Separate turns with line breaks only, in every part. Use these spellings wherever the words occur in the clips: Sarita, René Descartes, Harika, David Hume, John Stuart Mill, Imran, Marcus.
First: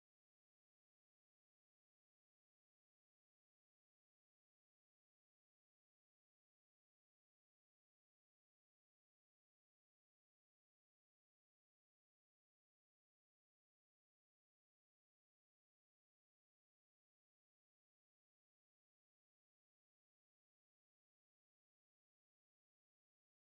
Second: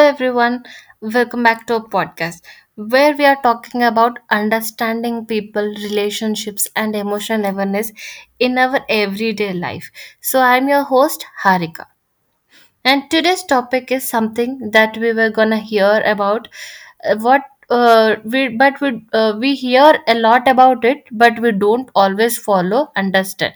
everyone. Welcome back to our podcast where we are talking about understanding people, relationships, and emotional awareness in our everyday life. So, I'm your host, Harika. And today's topic is something that we were gonna hear about. What we but we hear a lot about it, but we don't always follow understand.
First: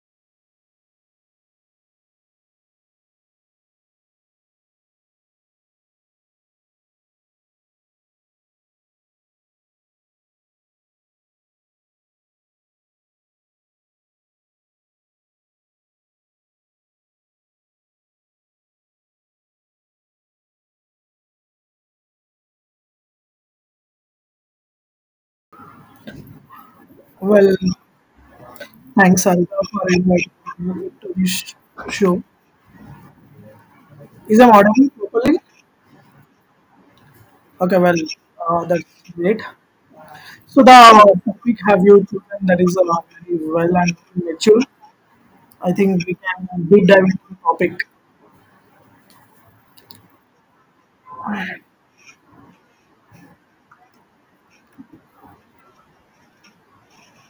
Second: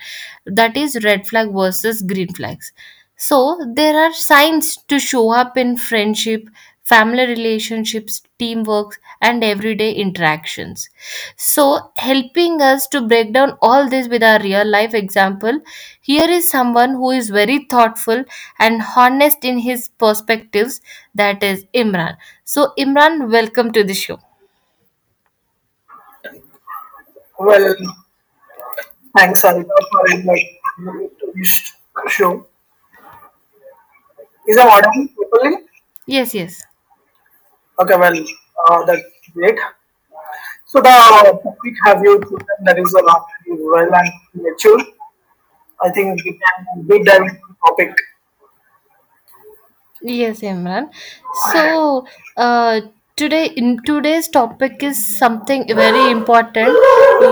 That is red flag versus green flags. So there are signs to show up in friendship, family relationships, teamwork, and everyday interactions. So helping us to break down all this with our real life example, here is someone who is very thoughtful and honest in his perspectives. That is Imran. So Imran, welcome to the show.
Well,
Well,
thanks,
thanks,
Alka,
Sarita,
for
for
inviting
inviting
me
me
to
to
this
this
show.
show.
Is I'm
Is I'm
audible
audible
properly?
properly? Yes, yes.
Okay, well,
Okay, well,
that's
that's
great.
great.
So
So the
the topic
topic
have you
have you
chosen that
chosen
is
that is a lot
very well
well
and
and
mature.
mature.
I
I
think we
think we
can deep
can
dive
deep
into
dive
the
into the
topic.
topic. Yes, Imran. So uh, today, in today's topic is something very important,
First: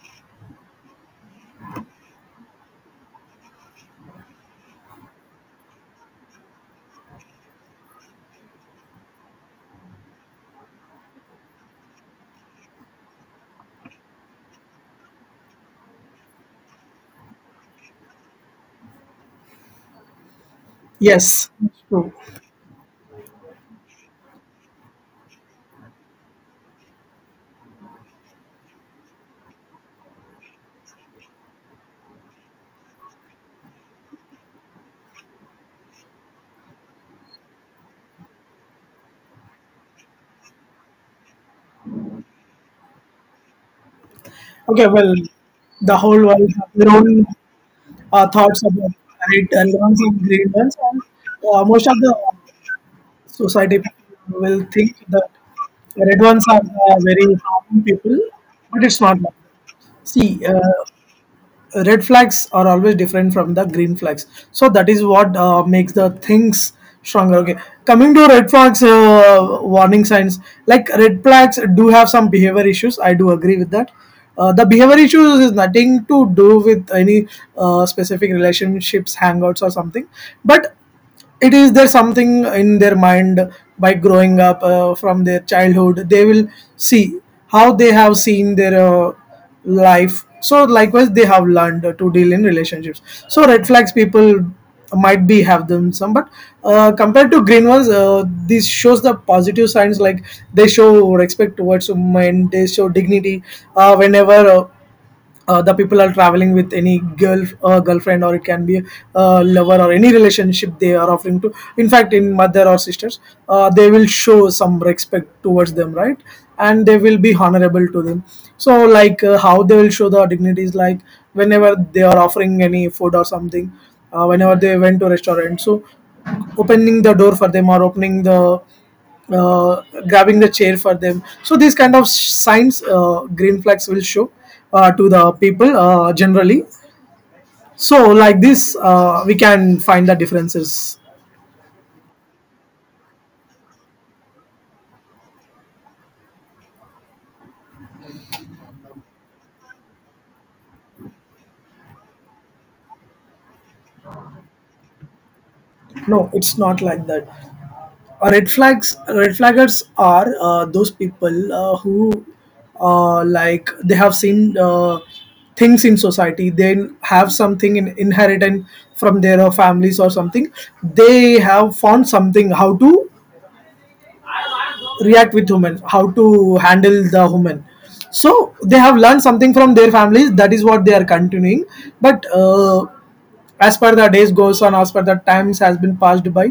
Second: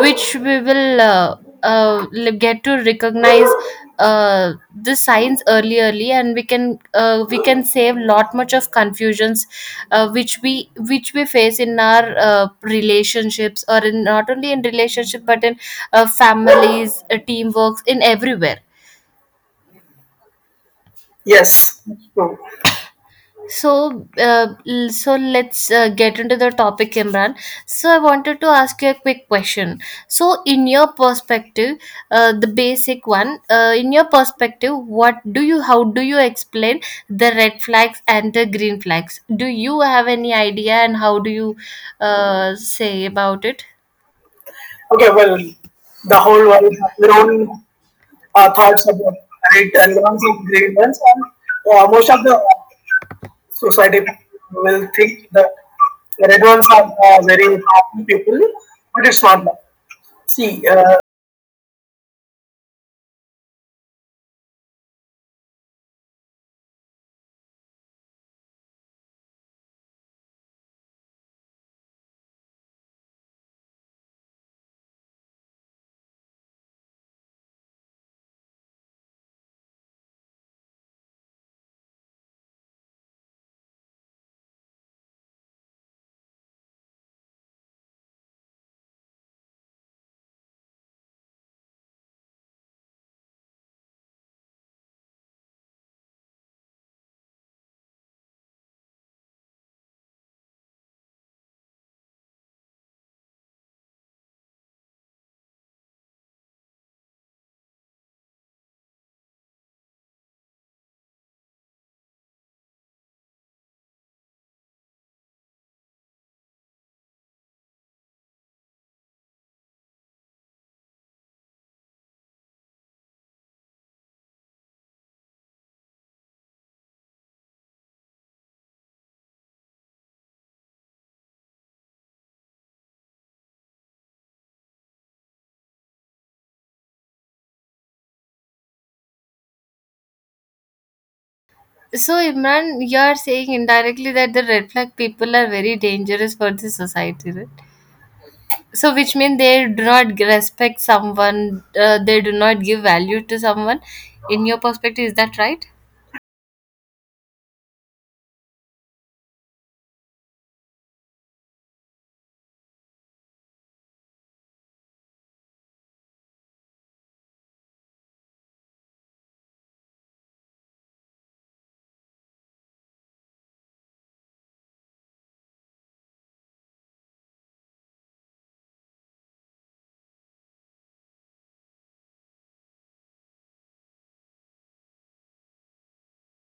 which we will get to recognize uh, the signs early, and we can save lot much of confusions, which we face in our relationships, or in not only in relationship but in families, teamworks, in everywhere.
Yes,
Yes.
that's true.
So let's get into the topic, Imran. So, I wanted to ask you a quick question. So, in your perspective, the basic one, in your perspective, how do you explain the red flags and the green flags? Do you have any idea, and how do you say about it?
Okay,
Okay,
well,
well,
the
the
whole
whole
world
world
have
has
their
their
own
own
thoughts
thoughts
about
about
right
right
and
and
wrongs
wrongs
and
of
green
green
ones,
ones,
and
and
most of
most
the
of the
society
society
will
will
think
think
that
that
red
the red
ones are
ones are
very
very
harmful
happy
people,
people,
but it's
but it's
not like
not that.
that. See,
See,
red flags are always different from the green flags. So that is what makes the things stronger. Okay, coming to red flags, warning signs like red flags do have some behavior issues. I do agree with that. The behavior issues is nothing to do with any specific relationships, hangouts, or something, but it is there something in their mind. By growing up from their childhood, they will see how they have seen their life, so likewise they have learned to deal in relationships. So red flags people might be have them some, but compared to green ones, this shows the positive signs. Like, they show respect towards women, they show dignity. Whenever the people are traveling with any girl, girlfriend, or it can be a lover or any relationship, they are offering to, in fact, in mother or sisters, they will show some respect towards them, right? And they will be honorable to them. So like, how they will show the dignities, like whenever they are offering any food or something, whenever they went to restaurant, so opening the door for them, or opening the uh, grabbing the chair for them. So these kind of signs, green flags will show to the people, generally. So like this, we can find the differences.
So, Imran, you are saying indirectly that the red flag people are very dangerous for the society, right? So, which means they do not respect someone, they do not give value to someone. In your perspective, is that right?
No, it's not like that. Red flags, red flaggers are those people who, like, they have seen things in society. They have something in inherited from their families or something. They have found something how to react with women, how to handle the women. So they have learned something from their families. That is what they are continuing, but as per the days goes on, as per the times has been passed by,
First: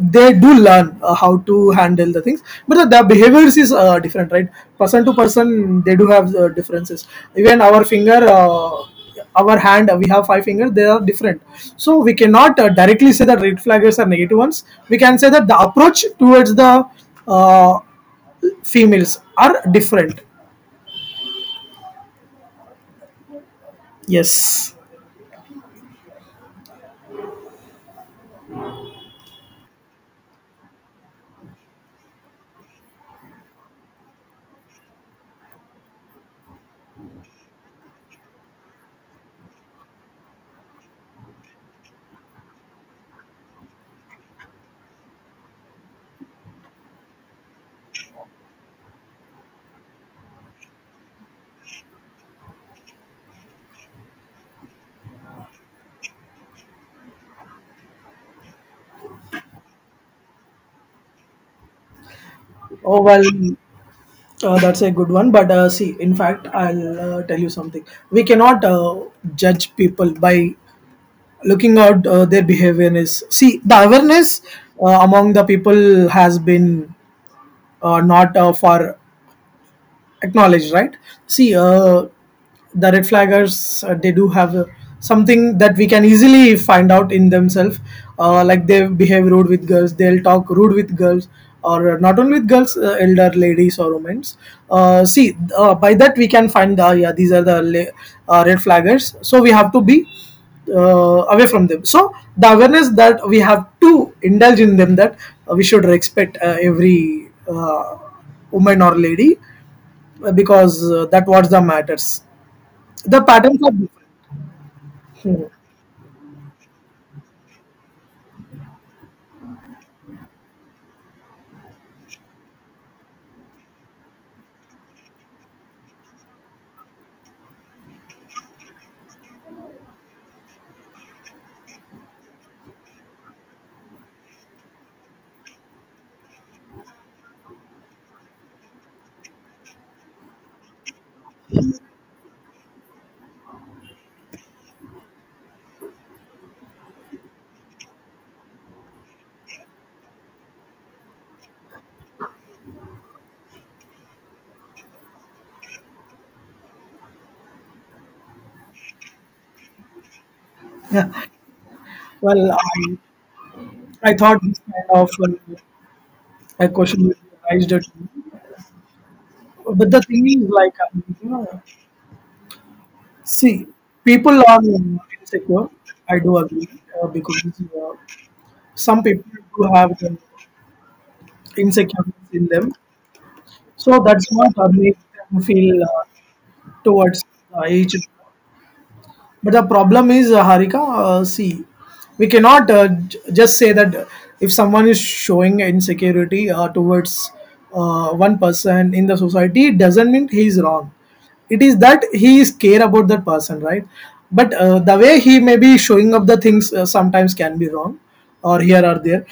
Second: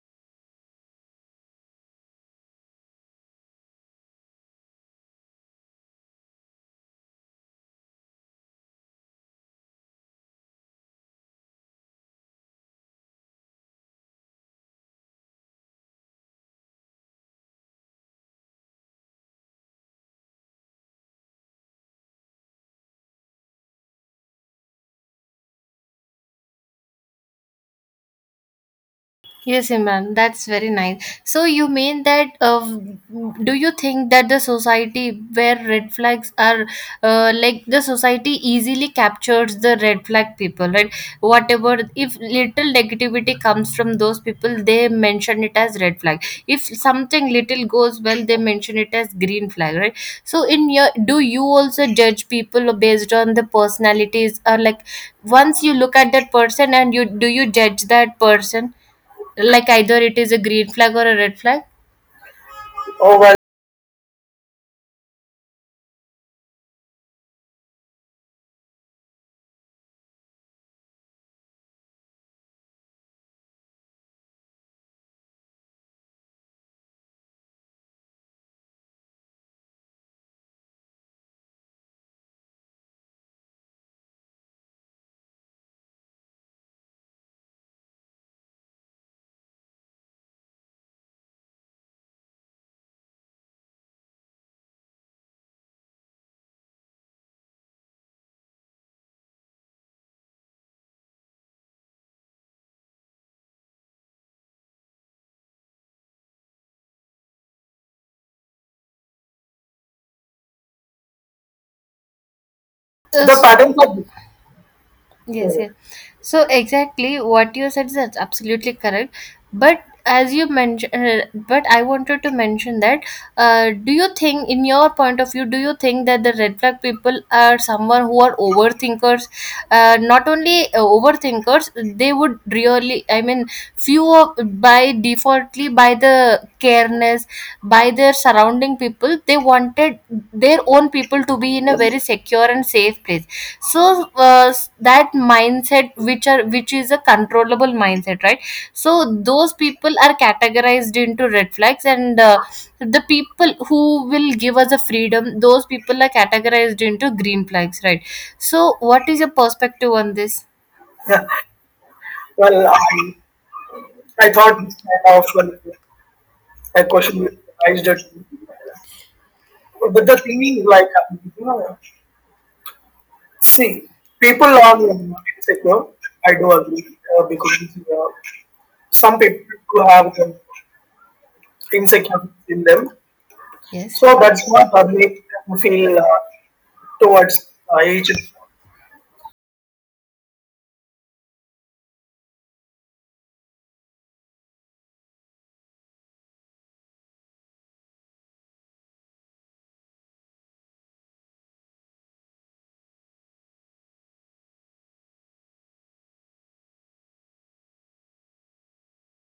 they do learn how to handle the things. But the behaviors is different, right? Person to person, they do have differences. Even our finger, our hand, we have 5 fingers, they are different. So we cannot directly say that red flaggers are negative ones. We can say that the approach towards the uh, females are different. Yes.
Yes, Imran, that's very nice. So you mean that? Do you think that the society where red flags are, like the society easily captures the red flag people, right? Whatever, if little negativity comes from those people, they mention it as red flag. If something little goes well, they mention it as green flag, right? So in your, do you also judge people based on the personalities or like once you look at that person and you do you judge that person, like either it is a green flag or a red flag?
Oh,
Oh
well,
well,
that's a good one. But see, in fact, I'll tell you something. We cannot judge people by looking out their behavior. Is, see, the awareness among the people has been not far acknowledged, right? See, the red flaggers, they do have something that we can easily find out in themselves. Like, they behave rude with girls, they'll talk rude with girls, or not only with girls, elder ladies or women. See, by that we can find, yeah, these are the red flaggers, so we have to be away from them. So the awareness that we have to indulge in them, that we should respect every woman or lady, because that was the matters. The patterns are
Pattern
different.
so, for yes yes so exactly what you said is that's absolutely correct, but as you mentioned but I wanted to mention that do you think in your point of view do you think that the red flag people are someone who are overthinkers, not only overthinkers, they would really I mean few of, by defaultly by the careness, by their surrounding people, they wanted their own people to be in a very secure and safe place. So uh, that mindset which are which is a controllable mindset, right? So those people are categorized into red flags, and the people who will give us a freedom, those people are categorized into green flags, right? So what is your perspective on this?
Yeah. Well,
Well,
I, I
I
thought this
thought this
kind of
kind of well,
a
a
question will
question will
arise, that,
raised that.
but the
But the
thing
thing
is,
is,
like,
like,
you
you
know,
know,
see,
see,
people
people
are
are
insecure.
insecure.
I
I
do
do
agree,
agree uh,
because
because uh,
some
some
people
people
do
do
have the
have
insecurities
insecurity
in
in
them,
them.
so
Yes. So
that's
that's
what
what
makes
makes
them
them
feel
feel
towards
towards
each other.
each
But the problem is, Harika, see, we cannot just say that if someone is showing insecurity towards one person in the society, it doesn't mean he is wrong. It is that he is care about that person, right? But the way he may be showing up the things sometimes can be wrong, or here or there.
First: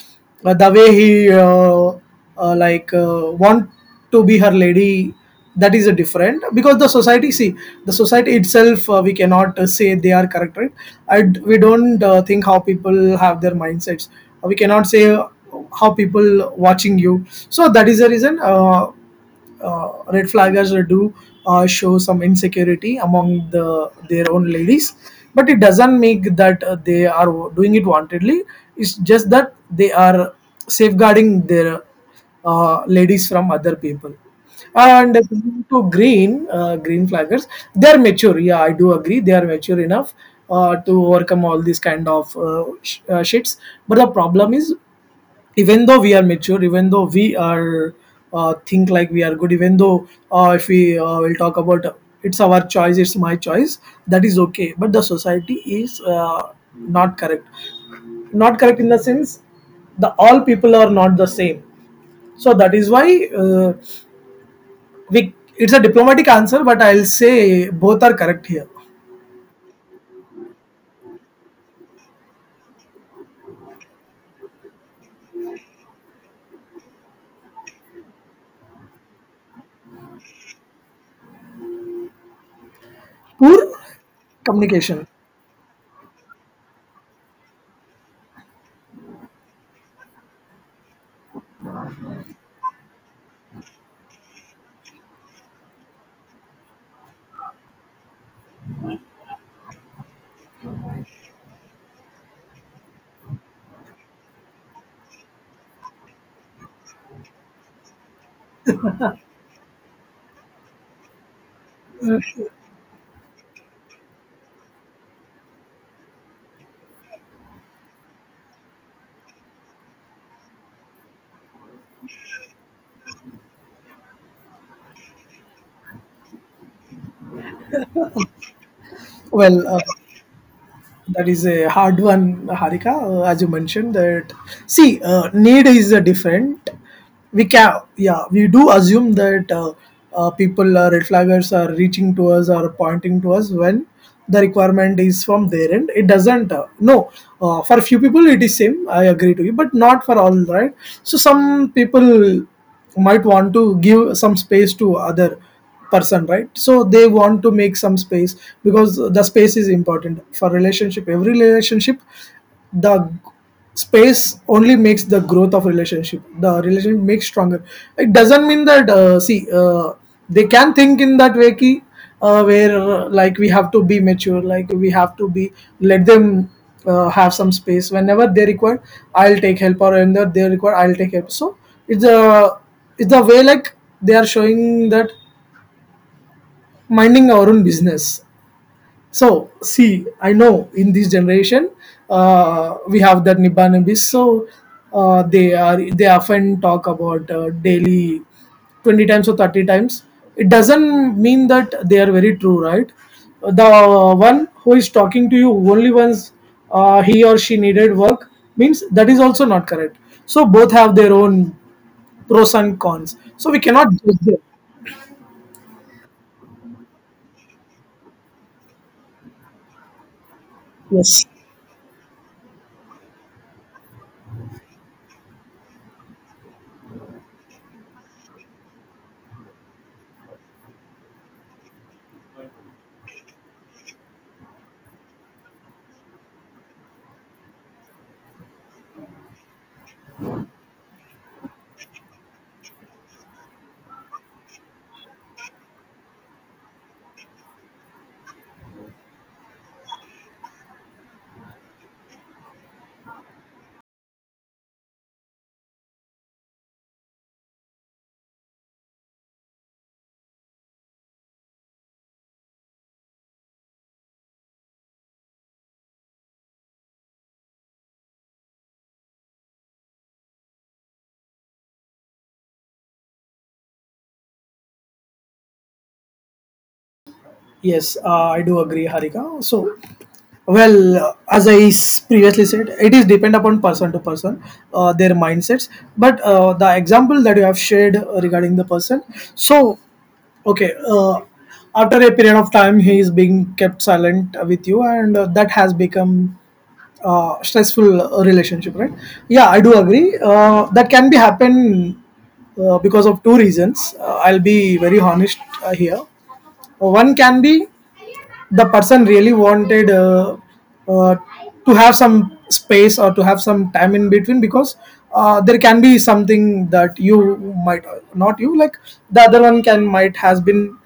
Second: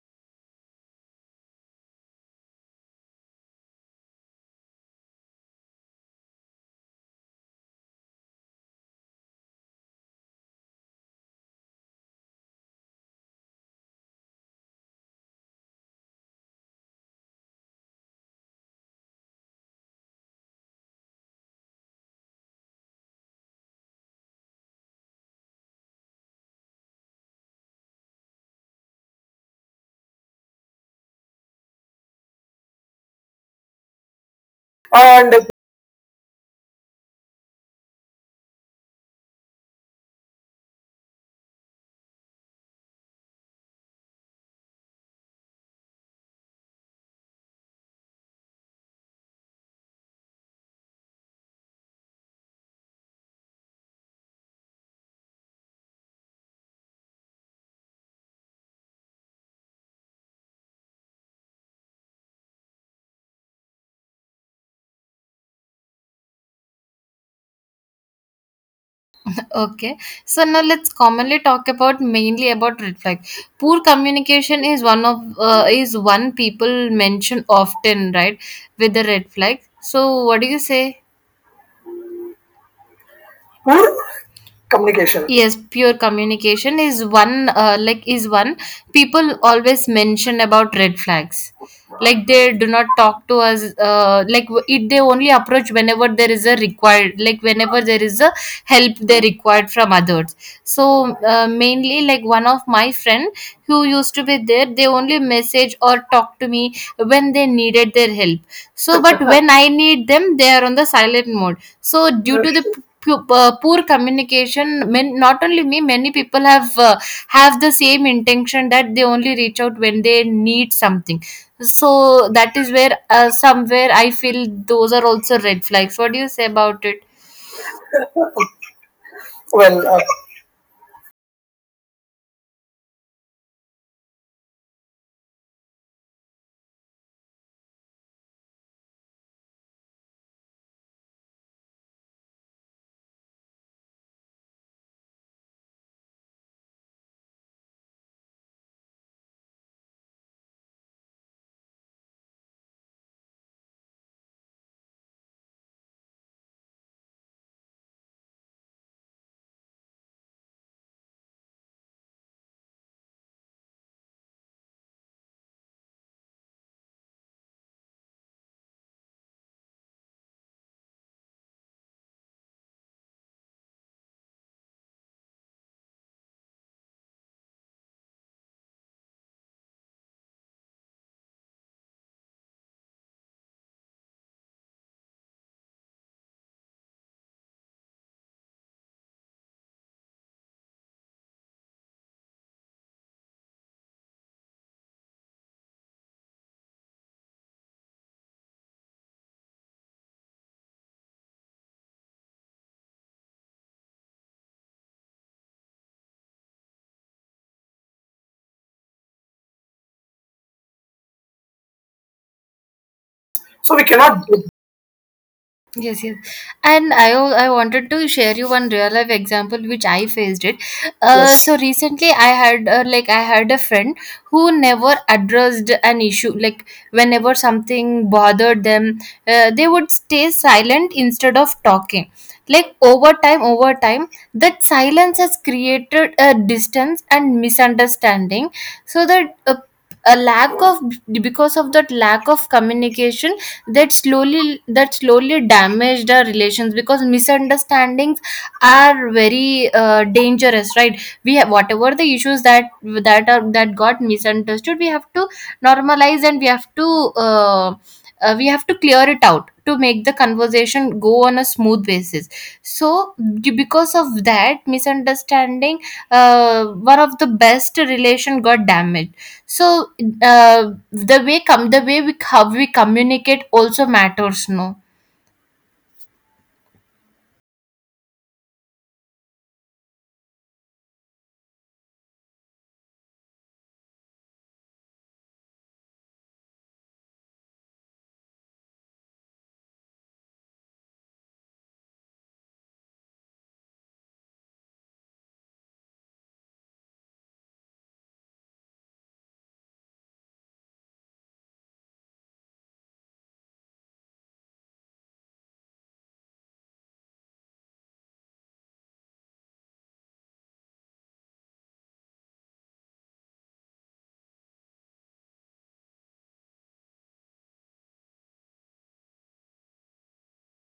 But the way he like want to be her lady, that is a different, because the society, see, the society itself, we cannot say they are correct, right? I d we don't think how people have their mindsets. We cannot say how people watching you. So that is the reason uh, red flaggers do show some insecurity among the their own ladies, but it doesn't make that they are doing it wantedly. It's just that they are safeguarding their ladies from other people. And
other. And
coming to green, green flaggers, they're mature. Yeah, I do agree. They are mature enough to overcome all these kind of shits. But the problem is, even though we are mature, even though we are think like we are good, even though if we will talk about, it's our choice, it's my choice, that is okay. But the society is not correct. Not correct in the sense the all people are not the same. So that is why we it's a diplomatic answer, but I'll say both are correct here.
Okay. So now let's commonly talk about mainly about red flag. Poor communication is one of is one people mention often, right? With the red flag. So what do you say?
Poor
Or
communication.
communication, yes, pure communication is one, like is one people always mention about red flags. Like they do not talk to us, like w- it they only approach whenever there is a required, like whenever there is a help they required from others. So mainly like one of my friend who used to be there, they only message or talk to me when they needed their help. So but when I need them they are on the silent mode. So due to the poor communication men, not only me, many people have the same intention that they only reach out when they need something. So that is where somewhere I feel those are also red flags. What do you say about it?
Well,
Well,
that is a hard one, Harika. As you mentioned, that, see, need is different. We can, yeah, we do assume that people, red flaggers, are reaching to us or pointing to us when the requirement is from their end. It doesn't. No, for few people it is same. I agree to you, but not for all, right? So some people might want to give some space to other person, right? So they want to make some space, because the space is important for relationship, every relationship. The space only makes the growth of relationship, the relationship makes stronger. It doesn't mean that, see, they can think in that way key, where, like, we have to be mature, like we have to be let them have some space. Whenever they require, I'll take help, or whenever they require, I'll take help. So it's a, it's the way like they are showing that minding our own business. So, see, I know in this generation we have that Nibbana Bis. So, they are they often talk about daily 20 times or 30 times. It doesn't mean that they are very true, right? The one who is talking to you only once, he or she needed work means, that is also not correct. So, both have their own pros and cons. So, we
so we
cannot judge
cannot
them.
Yes, yes. And I wanted to share you one real life example which I faced it.
Yes.
Yes. So recently I had, I had a friend who never addressed an issue. Like whenever something bothered them, they would stay silent instead of talking. Like over time, that silence has created a distance and misunderstanding. So that a lack of because of that lack of communication that slowly damaged our relations, because misunderstandings are very dangerous, right? We have whatever the issues that got misunderstood, we have to normalize, and uh, we have to clear it out to make the conversation go on a smooth basis. So because of that misunderstanding one of the best relation got damaged. So the way we how we communicate also matters no.
Yes, I do agree, Harika. So, well, as I previously said, it is depend upon person to person, their mindsets. But the example that you have shared regarding the person, so okay, after a period of time, he is being kept silent with you, and that has become stressful relationship, right? Yeah, I do agree. That can be happen because of 2 reasons. I'll be very honest here. One can be the person really wanted uh, to have some space or to have some time in between, because there can be something that you might not you like. The other one can might has been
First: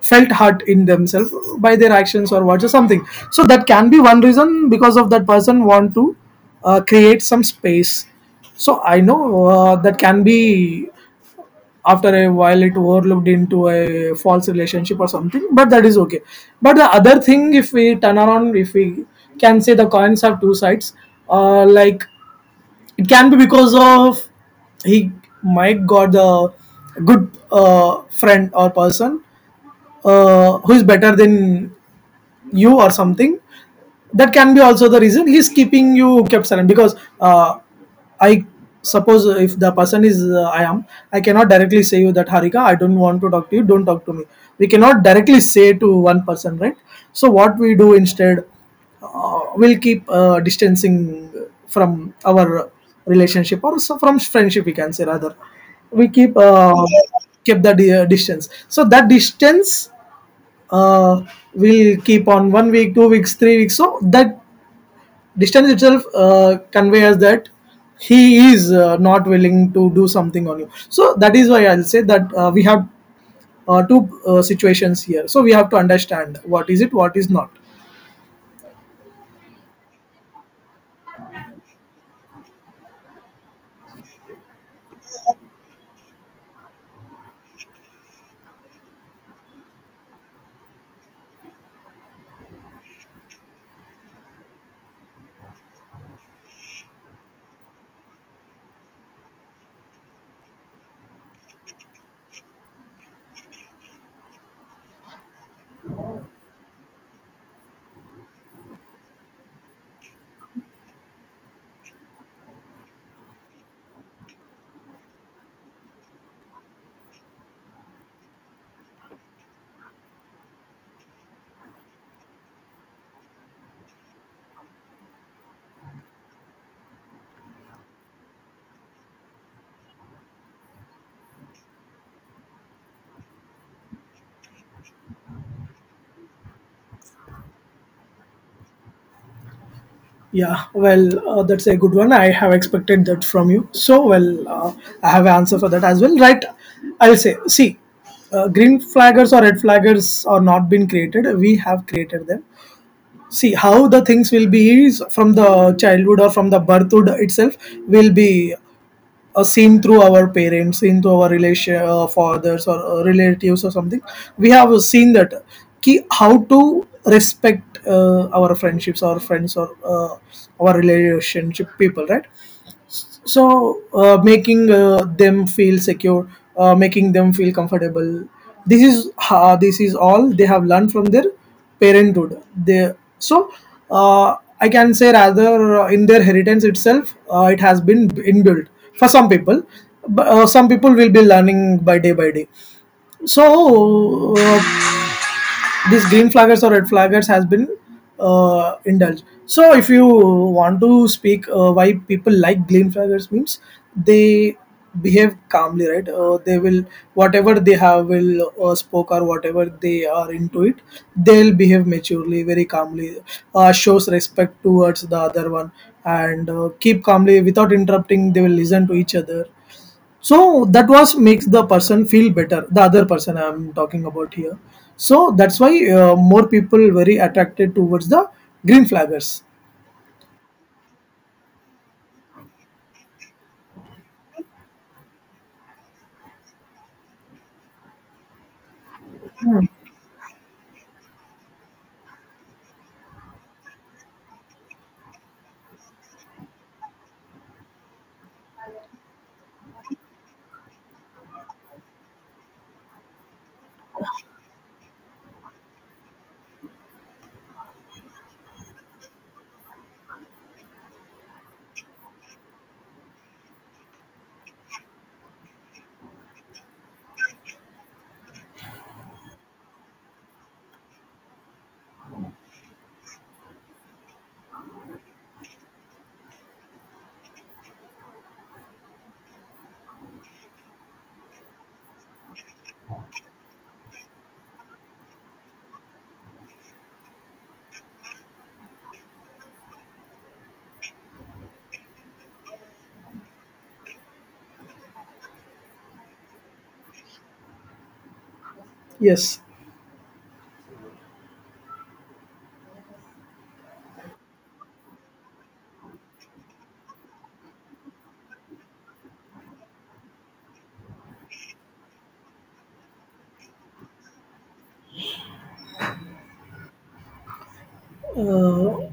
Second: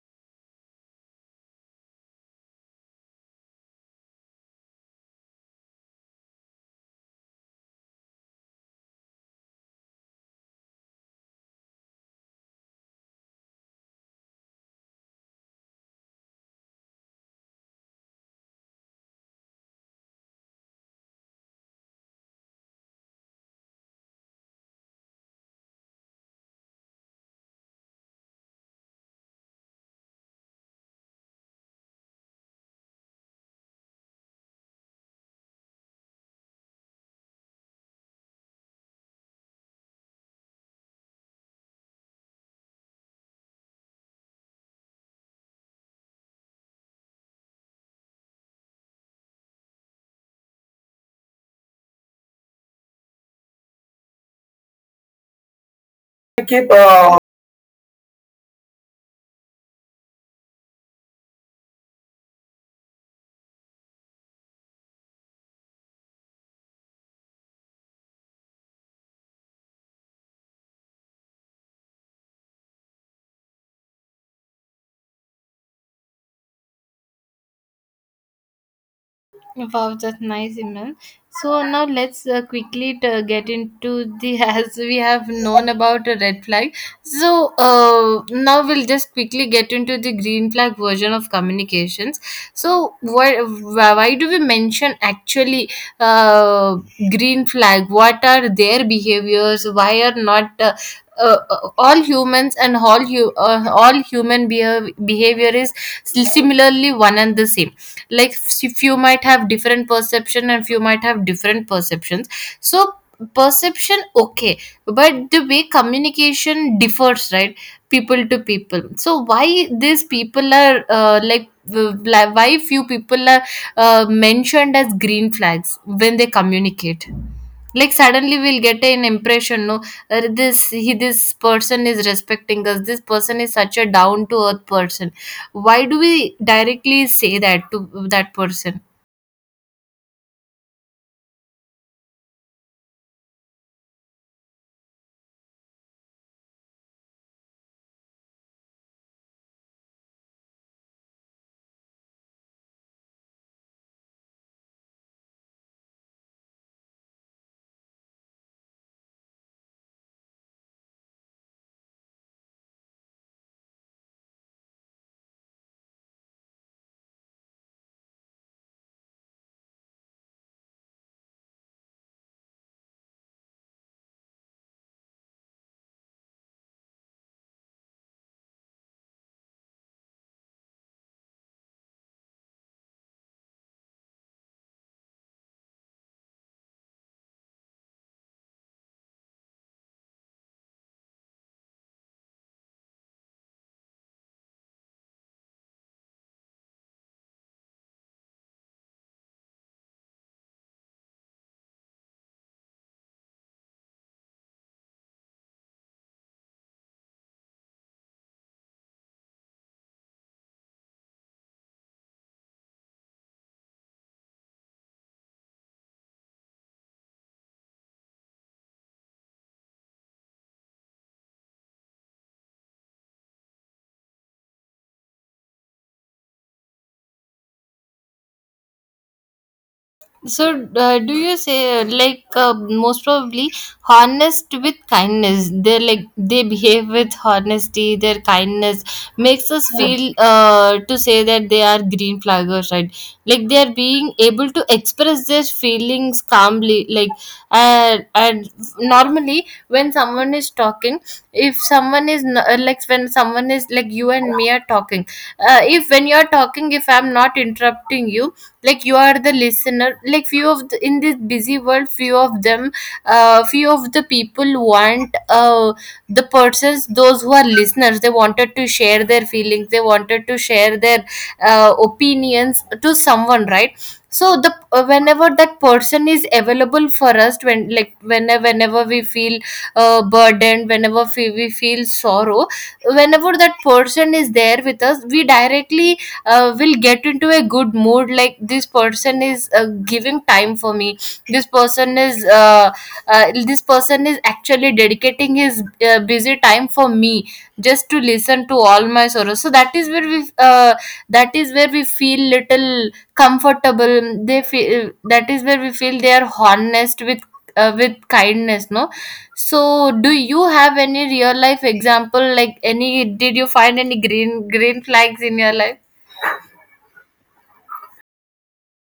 felt hurt in themselves by their actions or words or something. So that can be one reason, because of that person want to create some space. So I know that can be, after a while, it overlooked into a false relationship or something, but that is okay. But the other thing, if we turn around, if we can say the coins have 2 sides, like, it can be because of he might got the good friend or person who is better than you or something. That can be also the reason he's keeping you kept silent, because I suppose if the person is I cannot directly say you that, Harika, I don't want to talk to you, don't talk to me. We cannot directly say to one person, right? So what we do instead, we'll keep distancing from our relationship, or so, from friendship, we can say rather. We keep
I keep
the distance. So that distance uh, will keep on 1 week, 2 weeks, 3 weeks. So that distance itself conveys that he is not willing to do something on you, so that is why I'll say that we have two situations here, so we have to understand what is it, what is not.
Wow, that's nice, Imran. So now let's quickly get into the as we have known about a red flag. So now we'll just quickly get into the green flag version of communications. So why why do we mention actually uh, green flag? What are their behaviors? Why are not all humans and all human behavior is similarly one and the same, like few might have different perception and few might have different perceptions. So perception okay, but the way communication differs, right, people to people. So why these people are, like, why few people are mentioned as green flags when they communicate? Like suddenly we'll get an impression no, this person is respecting us, this person is such a down to earth person. Why do we directly say that to that person?
Yeah, well, that's a good one. I have expected that from you, so well, I have an answer for that as well, right? I'll say, see, green flaggers or red flaggers are not been created, we have created them. See how the things will be is from the childhood or from the birthhood itself, will be seen through our parents, seen through our relation, fathers or relatives or something. We have seen that ki how to respect our friendships, our friends, or our relationship people, right? So making them feel secure, making them feel comfortable, this is all they have learned from their parenthood, they. So I can say, rather, in their inheritance itself it has been inbuilt for some people, but some people will be learning by day by day. So these green flaggers or red flaggers has been indulged. So if you want to speak, why people like green flaggers means they behave calmly, right? They will whatever they have will spoke, or whatever they are into it, they'll behave maturely, very calmly, shows respect towards the other one, and keep calmly without interrupting. They will listen to each other, so that was makes the person feel better. The other person I'm talking about here. So that's why more people very attracted towards the green flaggers.
So, do you say like most probably honest with kindness? They like they behave with honesty. Their kindness makes us Yeah. feel to say that they are green flaggers, right? Like they are being able to express their feelings calmly. Like and normally when someone is talking, if someone is n- like when someone is like you and me are talking, If when you are talking, if I'm not interrupting you, like you are the listener, like in this busy world few of them, few of the people want the persons those who are listeners, they wanted to share their feelings, they wanted to share their opinions to someone, right? So the whenever that person is available for us, when like whenever we feel burdened, whenever we feel sorrow, whenever that person is there with us, we directly will get into a good mood, like this person is giving time for me, this person is uh, this person is actually dedicating his busy time for me just to listen to all my
Yes.
sorrows. So that is where we that is where we feel little comfortable, they feel that is where we feel they are honest with kindness no. So do you have any real life example, like any did you find any green flags in your life?
Uh,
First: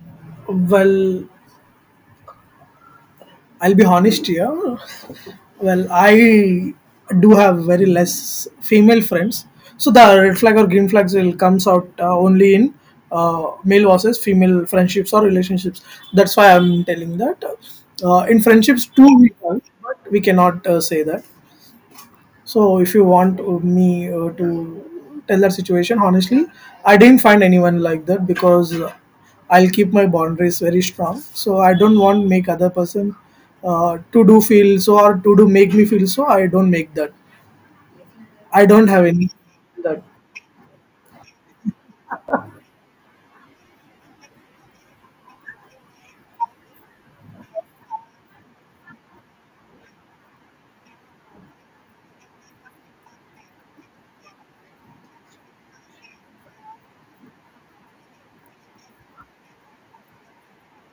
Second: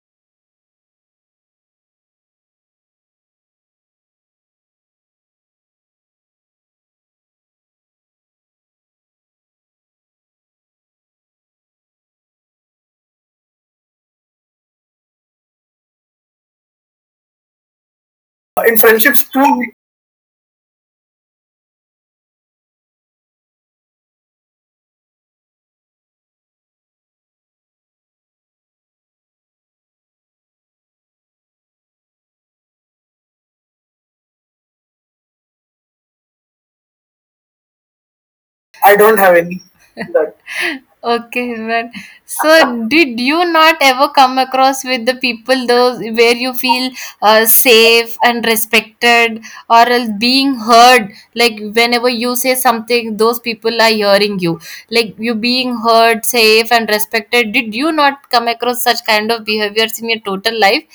well, I'll be honest here. Well, I do have very less female friends. So the red flag or green flags will comes out only in male versus female friendships or relationships. That's why I'm telling that. In
In
friendships too,
friendships
we can,
too,
but we cannot say that. So if you want me to tell that situation, honestly, I didn't find anyone like that, because I'll keep my boundaries very strong. So I don't want make other person to do feel so, or to do make me feel so. I don't make that. I don't
I
have
don't
any
have any.
that.
That Okay, well, so did you not ever come across with the people those where you feel safe and respected or else being heard? Like whenever you say something, those people are hearing you. Like you being heard, safe and respected. Did you not come across such kind of behaviors in your total life?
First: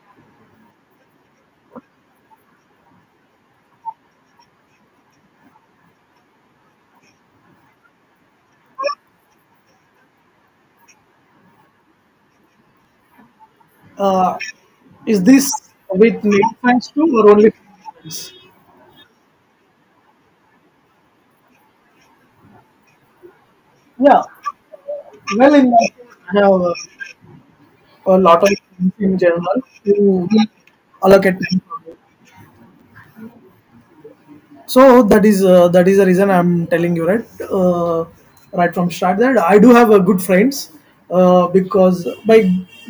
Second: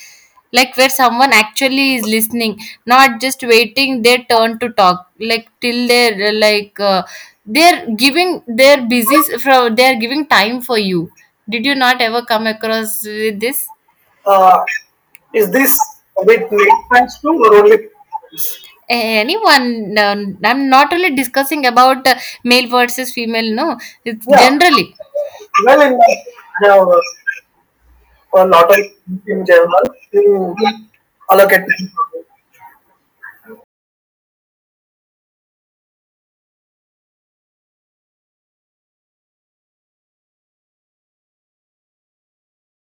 Like where someone actually is listening, not just waiting their turn to talk, like till they're like they're giving their busy from they're giving time for you? Did you not ever come across with this?
Uh,
Uh,
is
is
this
this
with
with
male
male
fans too,
friends too,
or
or
only
only?
female fans?
Anyone, uh, I'm not only discussing about male versus female no, it's
Yeah.
Yeah. generally
Well, in
Well,
my
in my,
case, I have a
or
lot of
not all
friends in
in
general
general
who
to
will allocate
allocate
time
time.
for me. So that is the reason I'm telling you, right? uh, right from start that I do have a good friends, because by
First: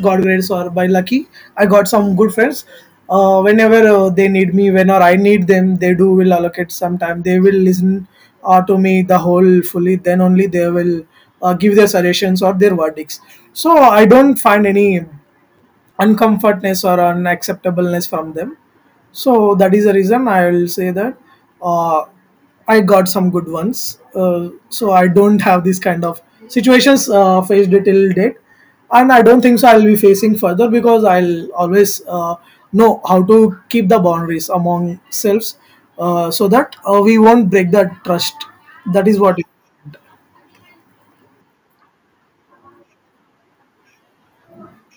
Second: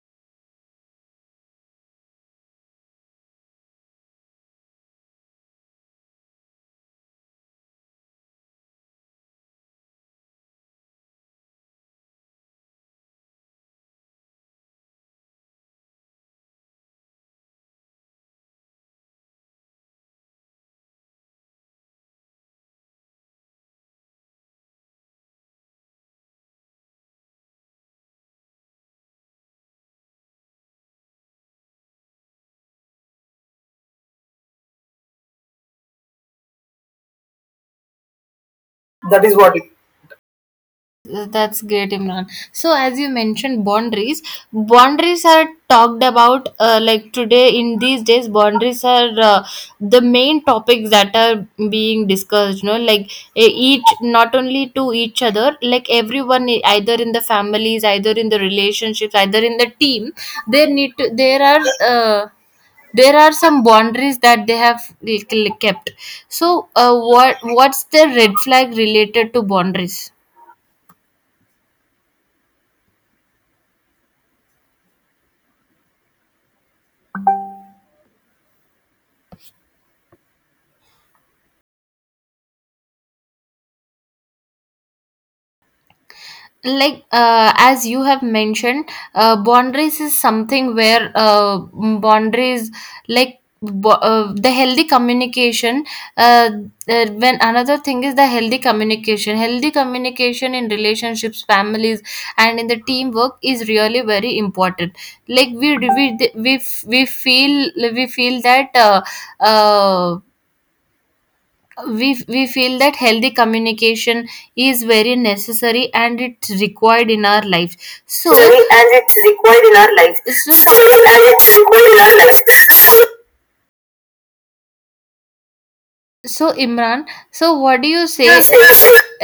god grace or by lucky I got some good friends. Whenever they need me, whenever I need them, they do will allocate some time, they will listen to me the whole fully, then only they will give their suggestions or their verdicts. So I don't find any uncomfortness or unacceptableness from them. So that is the reason I will say that, uh, I got some good ones. So I don't have this kind of situations faced till date, and I don't think so I'll be facing further, because I'll always know how to keep the boundaries among selves, so that we won't break that trust. That is
That is
what.
what it is. That's great, Imran. So, as you mentioned, boundaries. Boundaries are talked about like today in these days. Boundaries are the main topics that are being discussed. You know, like each not only to each other, like everyone, either in the families, either in the relationships, either in the team, there need to there are. Uh, there are some boundaries that they have like, kept. So, what's the red flag related to boundaries? Like as you have mentioned boundaries is something where boundaries like the healthy communication. uh, when another thing is the healthy communication, healthy communication in relationships, families and in the teamwork is really very important. Like we feel that uh, we feel that healthy communication is very necessary and it's required in our life, so necessary and it's required in our life. And it's required in our life. So, so Imran, so what do you say